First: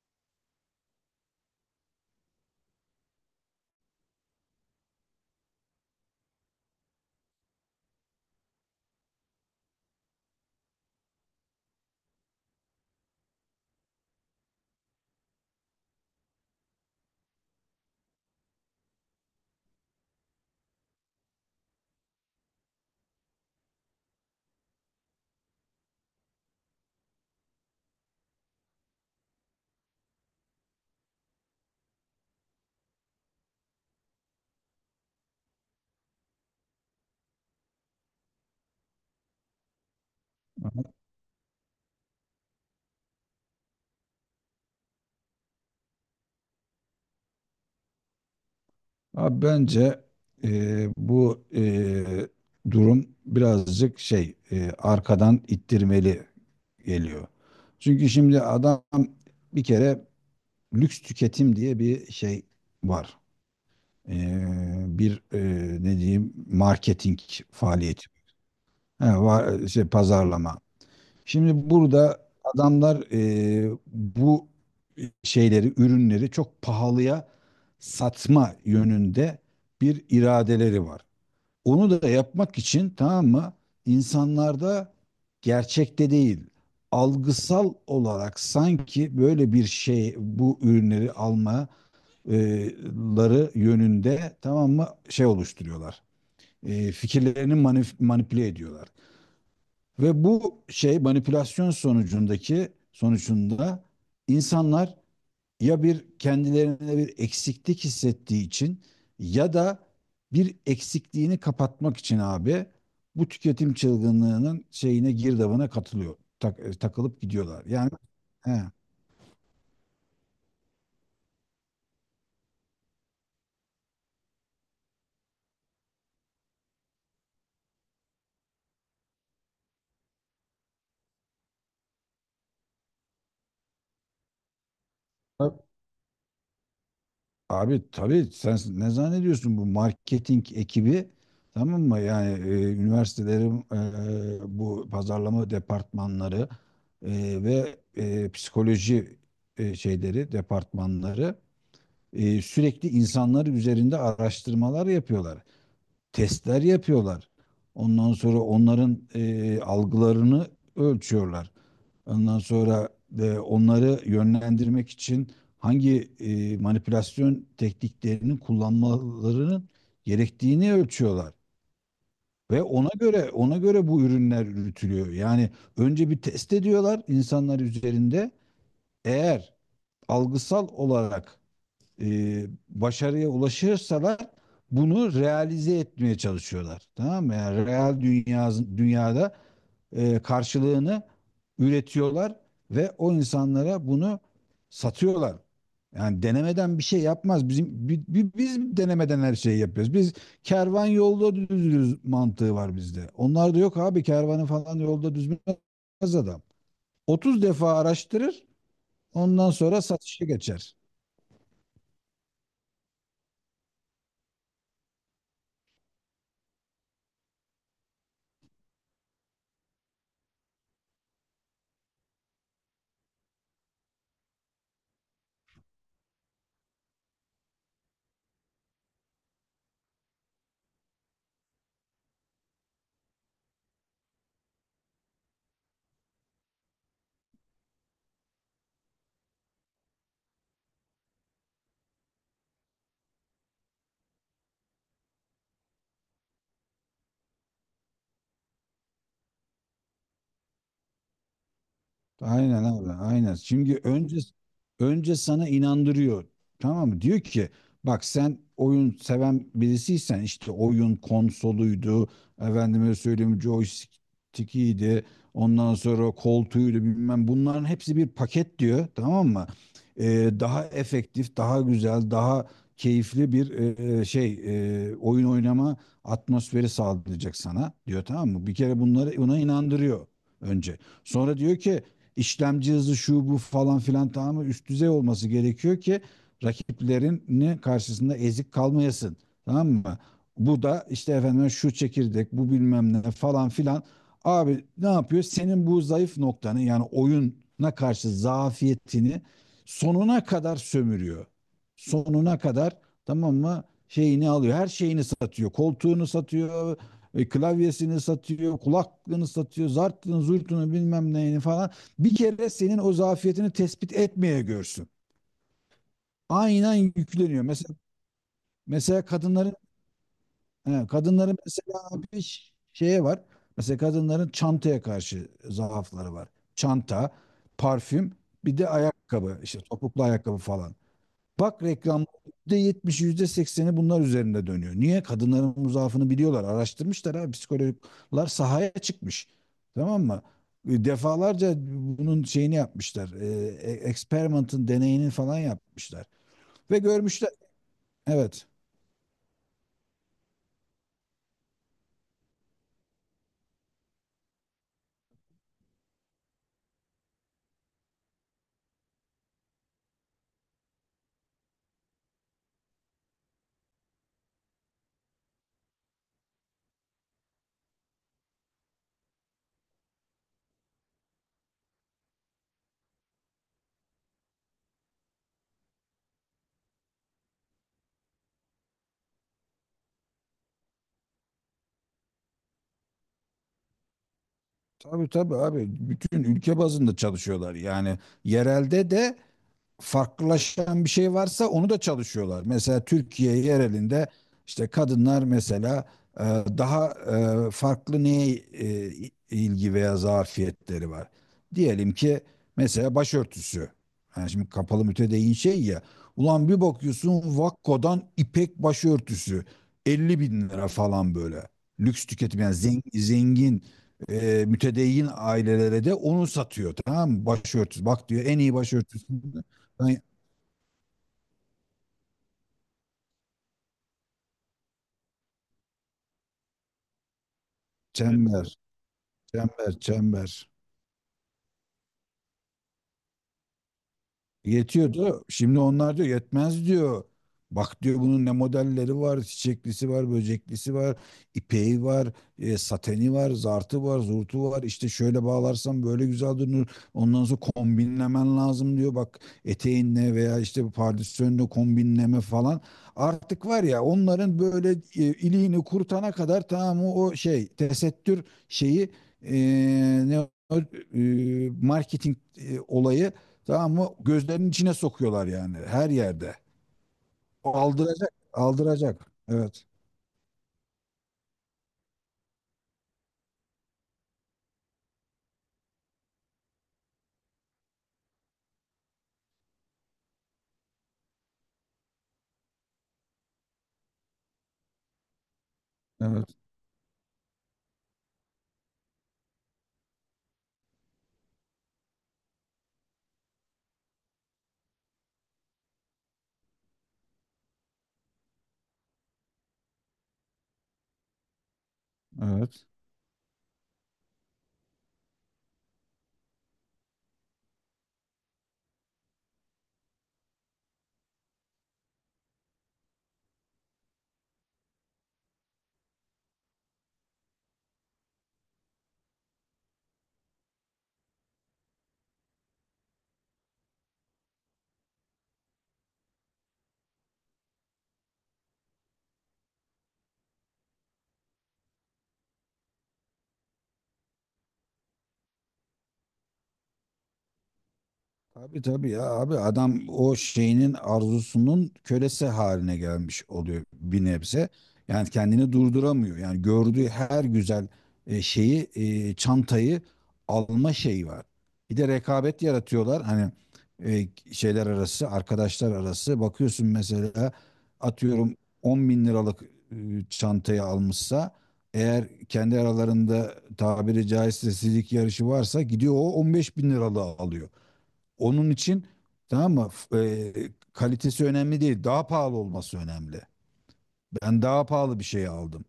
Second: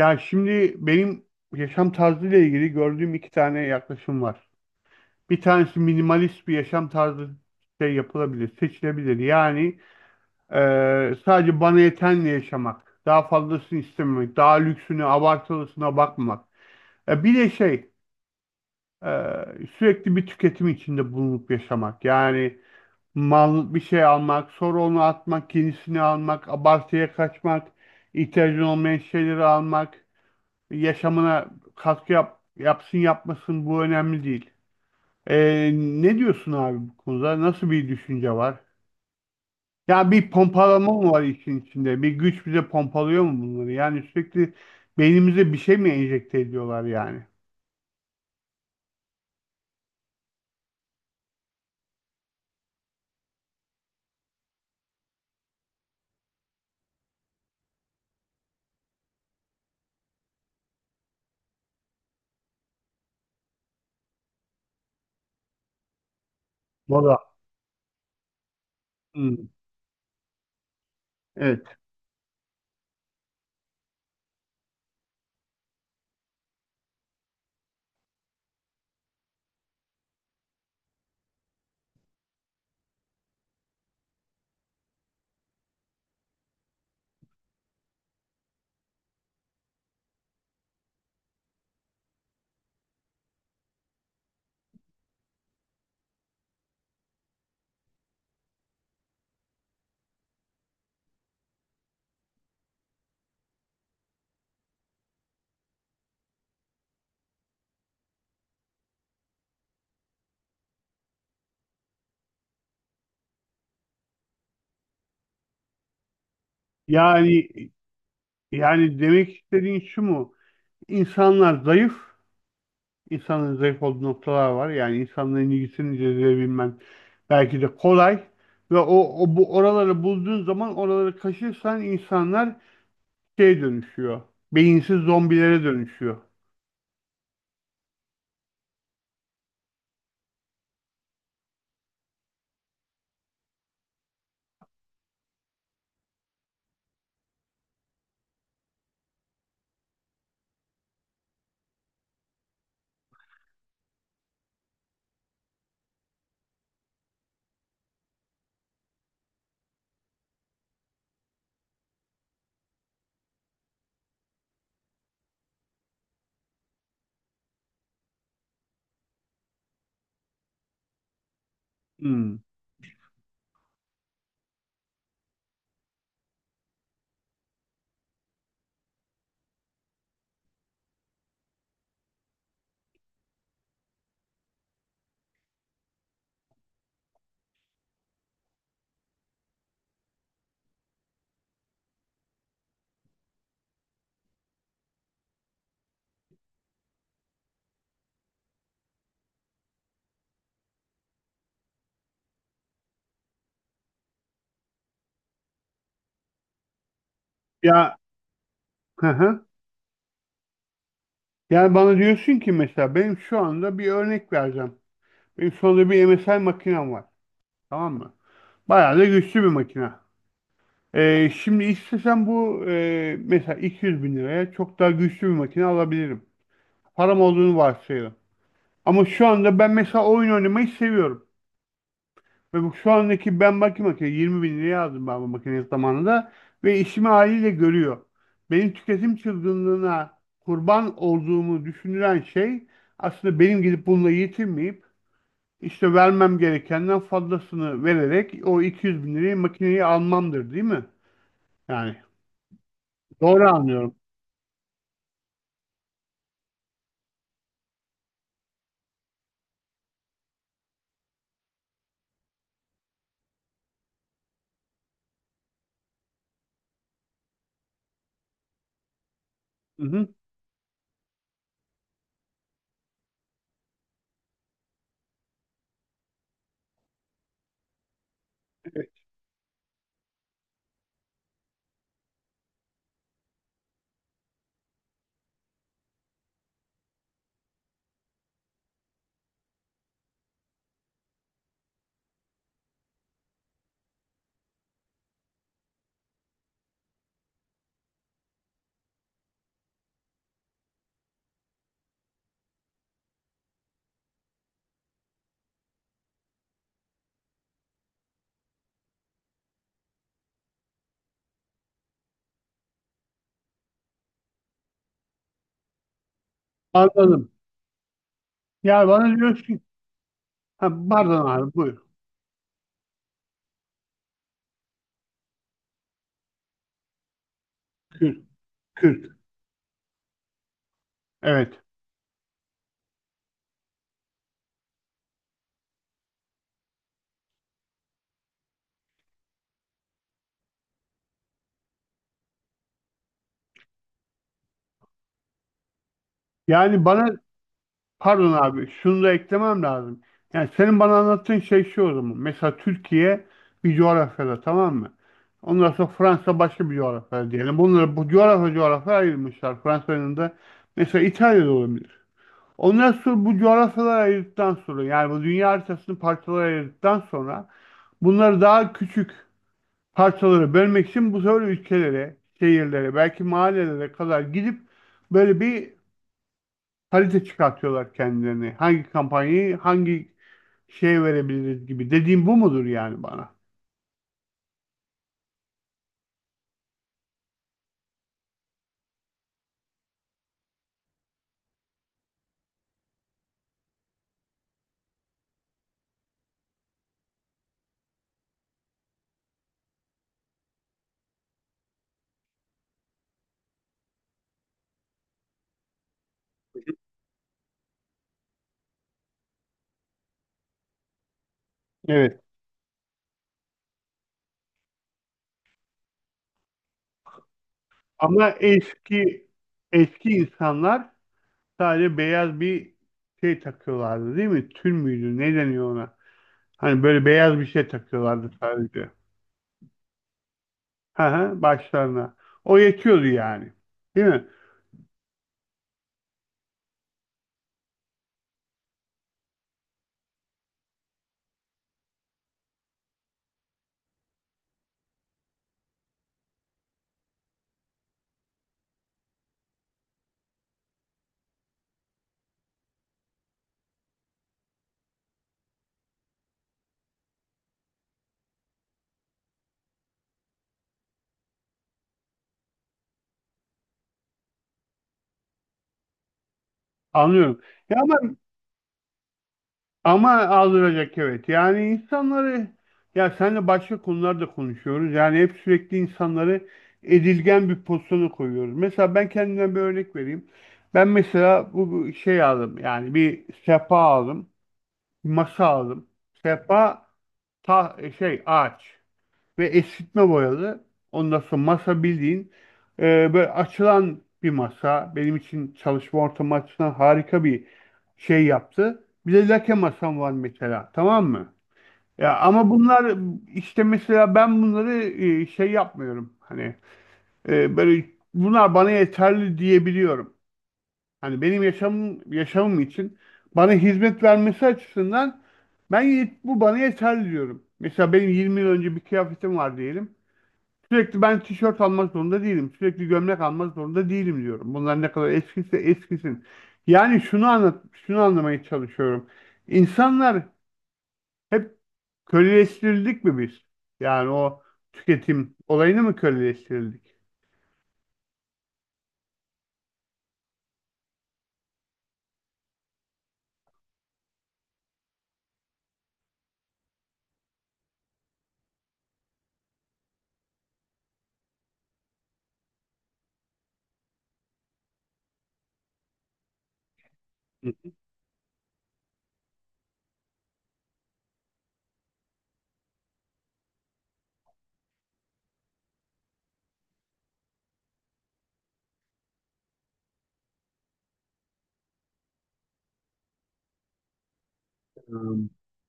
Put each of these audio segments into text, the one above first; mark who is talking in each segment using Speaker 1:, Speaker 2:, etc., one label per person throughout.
Speaker 1: Ya şimdi benim yaşam tarzıyla ilgili gördüğüm iki tane yaklaşım var. Bir tanesi minimalist bir yaşam tarzı şey yapılabilir, seçilebilir. Yani sadece bana yetenle yaşamak, daha fazlasını istememek, daha lüksüne, abartılısına bakmamak. Bir de e, sürekli bir tüketim içinde bulunup yaşamak. Yani mal bir şey almak, sonra onu atmak, yenisini almak, abartıya kaçmak, ihtiyacın olmayan şeyleri almak. Yaşamına katkı yap, yapsın yapmasın bu önemli değil. Ne diyorsun abi bu konuda? Nasıl bir düşünce var? Ya bir pompalama mı var işin içinde? Bir güç bize pompalıyor mu bunları? Yani sürekli beynimize bir şey mi enjekte ediyorlar yani?
Speaker 2: Abi bence e, bu e, durum birazcık şey arkadan ittirmeli geliyor. Çünkü şimdi adam bir kere lüks tüketim diye bir şey var. E, bir ne diyeyim
Speaker 1: Valla.
Speaker 2: marketing faaliyeti. He,
Speaker 1: Hmm.
Speaker 2: var, şey, pazarlama.
Speaker 1: Evet.
Speaker 2: Şimdi burada adamlar bu şeyleri, ürünleri çok pahalıya satma yönünde bir iradeleri var. Onu da yapmak için, tamam mı? İnsanlarda gerçekte değil, algısal olarak sanki böyle bir şey, bu ürünleri almaları yönünde, tamam mı, şey oluşturuyorlar. Fikirlerini manipüle ediyorlar. Ve bu şey manipülasyon sonucunda insanlar ya bir kendilerine bir eksiklik hissettiği için ya da bir eksikliğini kapatmak için abi bu tüketim çılgınlığının girdabına katılıyor. Takılıp
Speaker 1: Yani
Speaker 2: gidiyorlar. Yani
Speaker 1: yani demek istediğin şu mu? İnsanlar zayıf. İnsanın zayıf olduğu noktalar var. Yani insanların ilgisini cezbedebilmen belki de kolay. Ve o, o bu oraları bulduğun zaman oraları kaşırsan insanlar şey dönüşüyor. Beyinsiz
Speaker 2: he.
Speaker 1: zombilere dönüşüyor.
Speaker 2: Abi tabii sen ne zannediyorsun bu marketing ekibi, tamam mı? Yani üniversitelerin bu pazarlama departmanları ve psikoloji şeyleri departmanları sürekli insanlar üzerinde araştırmalar yapıyorlar. Testler yapıyorlar. Ondan sonra onların algılarını ölçüyorlar. Ondan sonra onları yönlendirmek için hangi manipülasyon tekniklerinin kullanmalarının gerektiğini ölçüyorlar.
Speaker 1: Hmm.
Speaker 2: Ve ona göre bu ürünler üretiliyor. Yani önce bir test ediyorlar insanlar üzerinde. Eğer algısal olarak başarıya ulaşırsalar bunu realize etmeye çalışıyorlar. Tamam mı? Yani dünyada karşılığını üretiyorlar ve o insanlara bunu satıyorlar. Yani denemeden bir şey yapmaz. Biz denemeden her şeyi yapıyoruz. Biz kervan yolda düzülür mantığı var bizde. Onlarda yok abi, kervanı falan yolda düzmez adam. 30 defa
Speaker 1: Ya,
Speaker 2: araştırır,
Speaker 1: hı hı.
Speaker 2: ondan sonra satışa geçer.
Speaker 1: Yani bana diyorsun ki mesela benim şu anda bir örnek vereceğim. Benim şu anda bir MSI makinem var. Tamam mı? Bayağı da güçlü bir makine. Şimdi istesem bu mesela 200 bin liraya çok daha güçlü bir makine alabilirim. Param olduğunu varsayalım. Ama şu anda ben mesela oyun oynamayı seviyorum. Ve bu şu andaki ben bakayım makine 20 bin liraya aldım ben bu makineyi zamanında ve işimi haliyle görüyor. Benim tüketim çılgınlığına kurban olduğumu düşünülen şey aslında benim gidip bununla yetinmeyip işte vermem gerekenden fazlasını vererek o 200 bin liraya makineyi almamdır değil mi? Yani
Speaker 2: Aynen abi, aynen.
Speaker 1: doğru
Speaker 2: Şimdi
Speaker 1: anlıyorum.
Speaker 2: önce sana inandırıyor. Tamam mı? Diyor ki bak, sen oyun seven birisiysen işte oyun konsoluydu, efendime söyleyeyim joystick'iydi, ondan sonra koltuğuydu bilmem, bunların hepsi bir paket diyor. Tamam mı?
Speaker 1: Hı hı.
Speaker 2: Daha efektif, daha güzel, daha keyifli bir şey, oyun oynama atmosferi sağlayacak sana diyor, tamam mı? Bir kere bunları ona inandırıyor önce. Sonra diyor ki işlemci hızı şu bu falan filan tamamı üst düzey olması gerekiyor ki rakiplerini karşısında ezik kalmayasın. Tamam mı? Bu da işte efendim şu çekirdek, bu bilmem ne falan filan. Abi ne yapıyor? Senin bu zayıf noktanı yani oyuna karşı zafiyetini sonuna kadar sömürüyor. Sonuna kadar, tamam mı? Şeyini alıyor. Her şeyini satıyor. Koltuğunu satıyor, klavyesini satıyor, kulaklığını satıyor, zartını, zurtunu bilmem neyini falan, bir kere senin o zafiyetini tespit etmeye görsün. Aynen
Speaker 1: Anladım.
Speaker 2: yükleniyor. Mesela
Speaker 1: Ya
Speaker 2: mesela
Speaker 1: bana diyorsun
Speaker 2: kadınların
Speaker 1: ki, ha,
Speaker 2: he,
Speaker 1: pardon
Speaker 2: kadınların
Speaker 1: abi buyur.
Speaker 2: mesela bir şeye var. Mesela kadınların çantaya karşı zaafları var. Çanta, parfüm,
Speaker 1: Kürk,
Speaker 2: bir de
Speaker 1: kürk.
Speaker 2: ayakkabı, işte topuklu ayakkabı falan.
Speaker 1: Evet.
Speaker 2: Bak, reklam %70, yüzde sekseni bunlar üzerinde dönüyor. Niye? Kadınların zaafını biliyorlar. Araştırmışlar abi. Psikologlar sahaya çıkmış. Tamam mı? Defalarca bunun şeyini yapmışlar. Experiment'ın deneyini falan yapmışlar. Ve
Speaker 1: Yani bana.
Speaker 2: görmüşler.
Speaker 1: Pardon
Speaker 2: Evet.
Speaker 1: abi, şunu da eklemem lazım. Yani senin bana anlattığın şey şu o zaman. Mesela Türkiye bir coğrafyada, tamam mı? Ondan sonra Fransa başka bir coğrafyada diyelim. Bunları bu coğrafya coğrafya ayırmışlar. Fransa'nın da mesela İtalya'da olabilir. Ondan sonra bu coğrafyaları ayırdıktan sonra yani bu dünya haritasını parçalara ayırdıktan sonra bunları daha küçük parçalara bölmek için bu sefer ülkelere, şehirlere, belki mahallelere kadar gidip böyle bir harita çıkartıyorlar kendilerini. Hangi kampanyayı hangi şeye verebiliriz gibi. Dediğim bu mudur yani bana?
Speaker 2: Tabii tabii abi. Bütün ülke bazında çalışıyorlar. Yani yerelde de farklılaşan bir şey varsa onu da çalışıyorlar. Mesela Türkiye yerelinde işte kadınlar mesela e, daha farklı neye ilgi veya zafiyetleri var. Diyelim ki mesela başörtüsü. Yani şimdi kapalı mütedeyyin şey ya. Ulan bir bakıyorsun Vakko'dan ipek başörtüsü 50 bin lira falan böyle. Lüks
Speaker 1: Evet.
Speaker 2: tüketim, yani zengin mütedeyyin ailelere de onu satıyor, tamam mı? Başörtüsü. Bak, diyor,
Speaker 1: Ama
Speaker 2: en iyi başörtüsü.
Speaker 1: eski
Speaker 2: Ay,
Speaker 1: eski insanlar sadece beyaz bir şey takıyorlardı değil mi? Tül müydü? Ne deniyor ona? Hani böyle beyaz bir şey takıyorlardı
Speaker 2: çember,
Speaker 1: sadece.
Speaker 2: çember, çember.
Speaker 1: Hı hı, başlarına. O yetiyordu yani. Değil mi?
Speaker 2: Yetiyordu. Şimdi onlar diyor yetmez diyor. Bak diyor bunun ne modelleri var, çiçeklisi var, böceklisi var, ipeği var, sateni var, zartı var, zurtu var. İşte şöyle bağlarsan böyle güzel durur. Ondan sonra kombinlemen lazım diyor. Bak, eteğinle veya işte pardösünle kombinleme falan. Artık var ya onların böyle iliğini kurtana kadar, tamam, o şey tesettür şeyi, e, ne o, marketing olayı. Tamam mı? Gözlerinin içine sokuyorlar yani, her yerde.
Speaker 1: Anlıyorum.
Speaker 2: O
Speaker 1: Ya ama.
Speaker 2: aldıracak, aldıracak. Evet,
Speaker 1: Ama aldıracak, evet. Yani insanları ya seninle başka konularda konuşuyoruz. Yani hep sürekli insanları edilgen bir pozisyona koyuyoruz. Mesela ben kendimden bir örnek vereyim. Ben mesela bu şey aldım. Yani bir sehpa aldım. Bir masa aldım.
Speaker 2: evet,
Speaker 1: Sehpa ta şey ağaç ve esitme boyalı. Ondan sonra masa bildiğin böyle açılan bir masa. Benim için çalışma ortamı açısından harika bir şey yaptı. Bir de lake masam var mesela. Tamam mı? Ya ama
Speaker 2: evet.
Speaker 1: bunlar işte mesela ben bunları şey yapmıyorum. Hani böyle bunlar bana yeterli diyebiliyorum. Hani benim yaşamım için bana hizmet vermesi açısından bu bana yeterli diyorum. Mesela benim 20 yıl önce bir kıyafetim var diyelim. Sürekli ben tişört almak zorunda değilim. Sürekli gömlek almak zorunda değilim diyorum. Bunlar ne kadar eskisi eskisin. Yani şunu anlat, şunu anlamaya çalışıyorum. İnsanlar hep köleleştirildik mi biz? Yani o tüketim olayını mı köleleştirildik?
Speaker 2: Tabii tabii ya abi, adam o şeyinin arzusunun kölesi haline gelmiş oluyor bir nebze. Yani kendini durduramıyor. Yani gördüğü her güzel şeyi, çantayı alma şeyi var. Bir de rekabet yaratıyorlar. Hani şeyler arası, arkadaşlar arası. Bakıyorsun mesela atıyorum 10 bin liralık e, çantayı almışsa eğer, kendi aralarında tabiri caizse sizlik yarışı varsa, gidiyor o 15 bin liralığı alıyor. Onun için, tamam mı? Kalitesi önemli değil. Daha pahalı olması önemli. Ben daha pahalı bir
Speaker 1: Hmm.
Speaker 2: şey aldım.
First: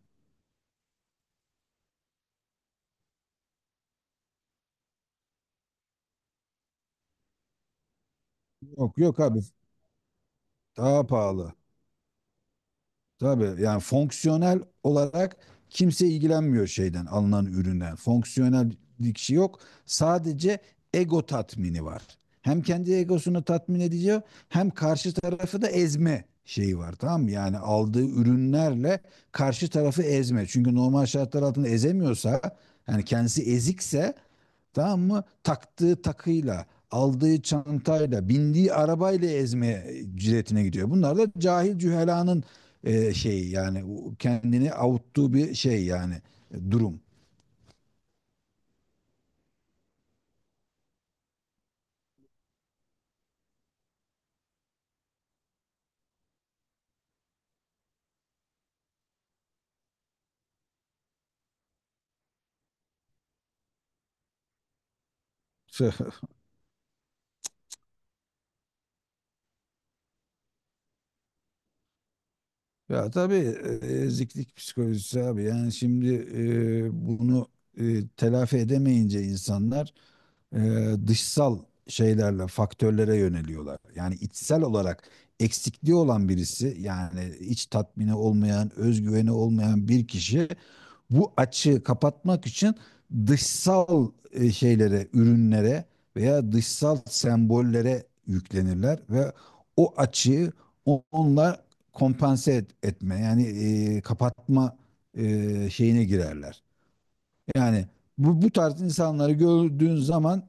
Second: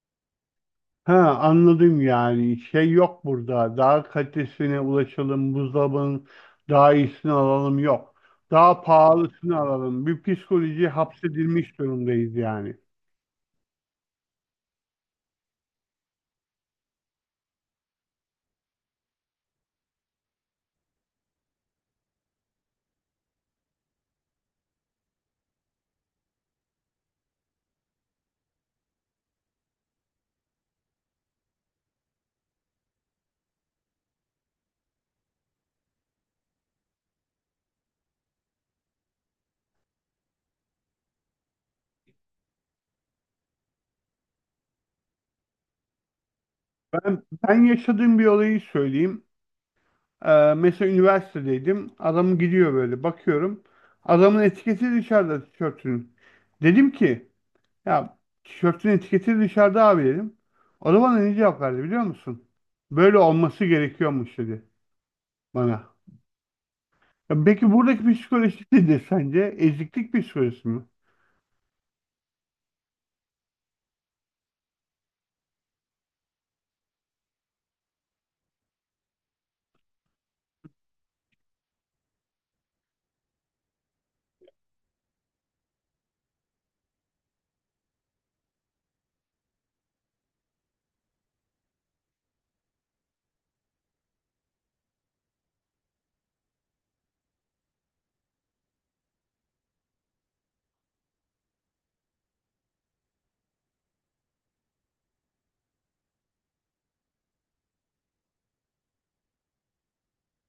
Speaker 1: Ha, anladım yani. Şey yok burada. Daha kalitesine ulaşalım. Buzdolabının daha iyisini alalım yok. Daha
Speaker 2: Yok yok abi,
Speaker 1: pahalısını alalım. Bir psikolojiye
Speaker 2: daha pahalı.
Speaker 1: hapsedilmiş durumdayız yani.
Speaker 2: Tabii yani fonksiyonel olarak kimse ilgilenmiyor şeyden, alınan üründen. Fonksiyonel bir şey yok. Sadece ego tatmini var. Hem kendi egosunu tatmin ediyor hem karşı tarafı da ezme şeyi var, tamam mı? Yani aldığı ürünlerle karşı tarafı ezme. Çünkü normal şartlar altında ezemiyorsa, yani kendisi ezikse, tamam mı, taktığı takıyla, aldığı çantayla, bindiği arabayla ezmeye ciletine gidiyor. Bunlar da cahil cühelanın şey yani, kendini avuttuğu bir şey yani, durum.
Speaker 1: Ben, ben yaşadığım bir olayı söyleyeyim. Mesela üniversitedeydim. Adam gidiyor böyle bakıyorum. Adamın etiketi dışarıda tişörtünün. Dedim ki ya, tişörtün etiketi dışarıda abi dedim. O da bana ne cevap verdi biliyor musun? Böyle olması gerekiyormuş dedi bana. Ya peki buradaki psikoloji nedir sence? Eziklik psikolojisi mi?
Speaker 2: Ya tabii eziklik psikolojisi abi. Yani şimdi bunu telafi edemeyince insanlar e, dışsal şeylerle, faktörlere yöneliyorlar. Yani içsel olarak eksikliği olan birisi, yani iç tatmini olmayan, özgüveni olmayan bir kişi bu açığı kapatmak için dışsal şeylere, ürünlere veya dışsal sembollere yüklenirler ve o açığı onlar kompanse etme, yani kapatma şeyine girerler. Yani bu tarz insanları gördüğün zaman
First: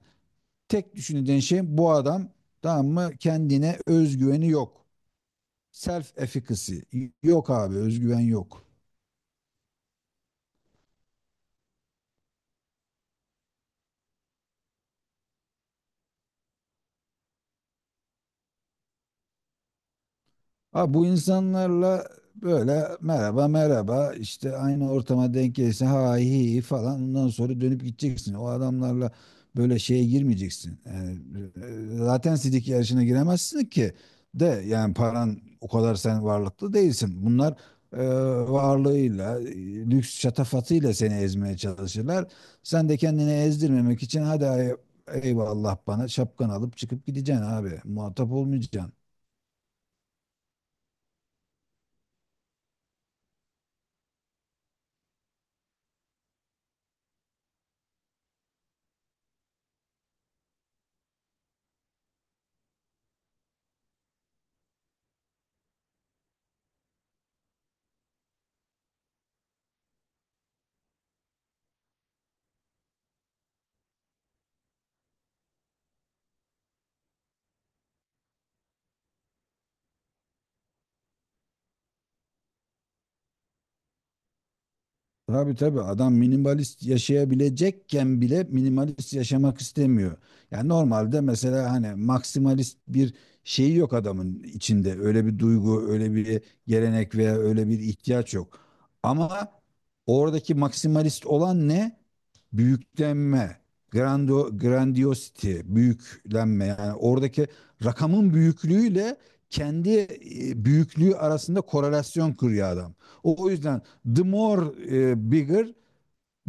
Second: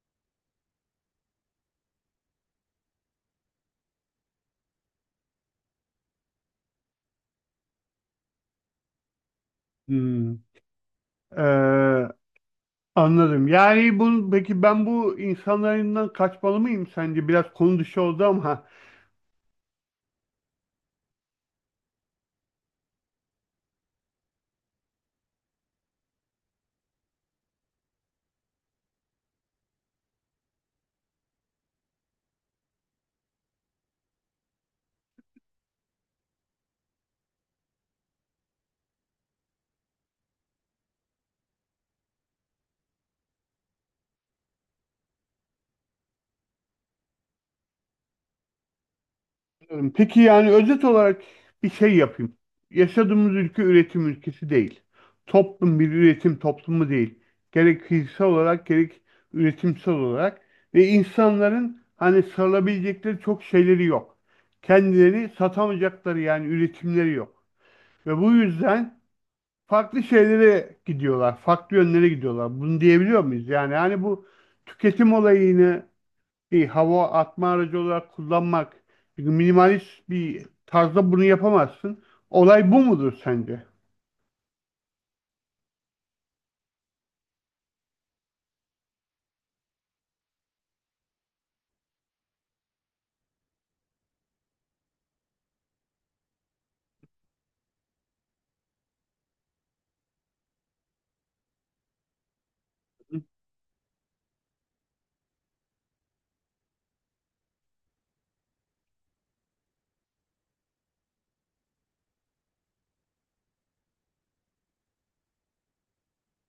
Speaker 2: tek düşündüğün şey, bu adam, tamam mı, kendine özgüveni yok. Self efficacy yok abi, özgüven yok.
Speaker 1: Hmm. Ee, anladım. Yani bu, peki ben bu insanlarından kaçmalı mıyım sence? Biraz konu dışı oldu ama.
Speaker 2: Ha, bu insanlarla böyle merhaba merhaba işte aynı ortama denk gelirse, ha hi hi falan, ondan sonra dönüp gideceksin. O adamlarla böyle şeye girmeyeceksin. Yani, zaten sidik yarışına giremezsin ki, de yani paran o kadar, sen varlıklı değilsin. Bunlar e, varlığıyla, lüks şatafatıyla seni ezmeye çalışırlar. Sen de kendini ezdirmemek için eyvallah bana, şapkan alıp çıkıp gideceksin abi. Muhatap olmayacaksın.
Speaker 1: Anladım. Peki yani özet olarak bir şey yapayım. Yaşadığımız ülke üretim ülkesi değil. Toplum bir üretim toplumu değil. Gerek fiziksel olarak gerek üretimsel olarak ve insanların hani sarılabilecekleri çok şeyleri yok. Kendileri satamayacakları yani üretimleri yok. Ve bu yüzden farklı şeylere gidiyorlar, farklı yönlere gidiyorlar. Bunu diyebiliyor muyuz? Yani hani bu tüketim olayını bir hava atma aracı olarak kullanmak. Çünkü minimalist bir tarzda bunu yapamazsın. Olay bu mudur sence?
Speaker 2: Tabii tabii adam minimalist yaşayabilecekken bile minimalist yaşamak istemiyor. Yani normalde mesela hani maksimalist bir şeyi yok adamın içinde. Öyle bir duygu, öyle bir gelenek veya öyle bir ihtiyaç yok. Ama oradaki maksimalist olan ne? Büyüklenme, grando, grandiosity, büyüklenme, yani oradaki rakamın büyüklüğüyle kendi büyüklüğü arasında korelasyon kuruyor adam. O yüzden the more bigger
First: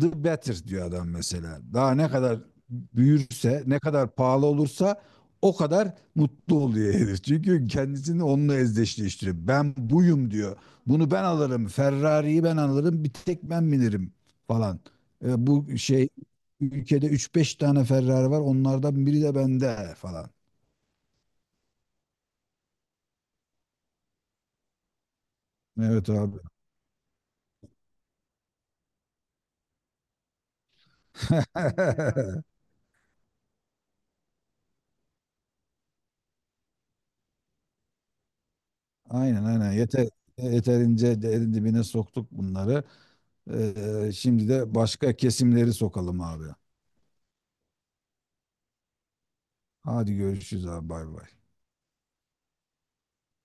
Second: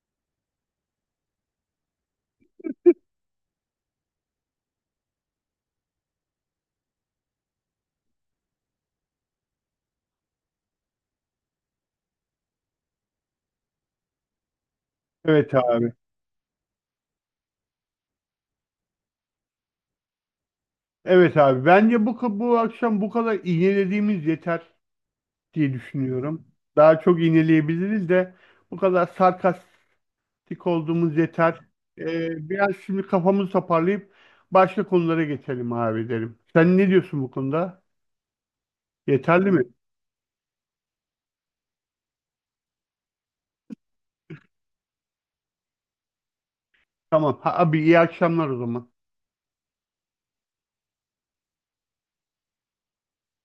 Speaker 2: the better diyor adam mesela. Daha ne kadar büyürse, ne kadar pahalı olursa o kadar mutlu oluyor herif. Çünkü kendisini onunla özdeşleştiriyor. Ben buyum diyor. Bunu ben alırım. Ferrari'yi ben alırım. Bir tek ben bilirim falan.
Speaker 1: Evet
Speaker 2: Bu
Speaker 1: abi.
Speaker 2: şey, ülkede üç beş tane Ferrari var. Onlardan biri de bende falan.
Speaker 1: Evet abi. Bence bu, bu akşam bu kadar iğnelediğimiz yeter diye
Speaker 2: Evet abi.
Speaker 1: düşünüyorum. Daha çok iğneleyebiliriz de bu kadar sarkastik olduğumuz yeter. Biraz şimdi kafamızı toparlayıp başka konulara geçelim abi derim. Sen ne diyorsun bu konuda?
Speaker 2: Aynen,
Speaker 1: Yeterli mi?
Speaker 2: aynen. Yeterince derin dibine soktuk bunları. Şimdi de başka kesimleri sokalım abi.
Speaker 1: Tamam. Ha, abi iyi akşamlar o zaman.
Speaker 2: Hadi görüşürüz abi, bay bay.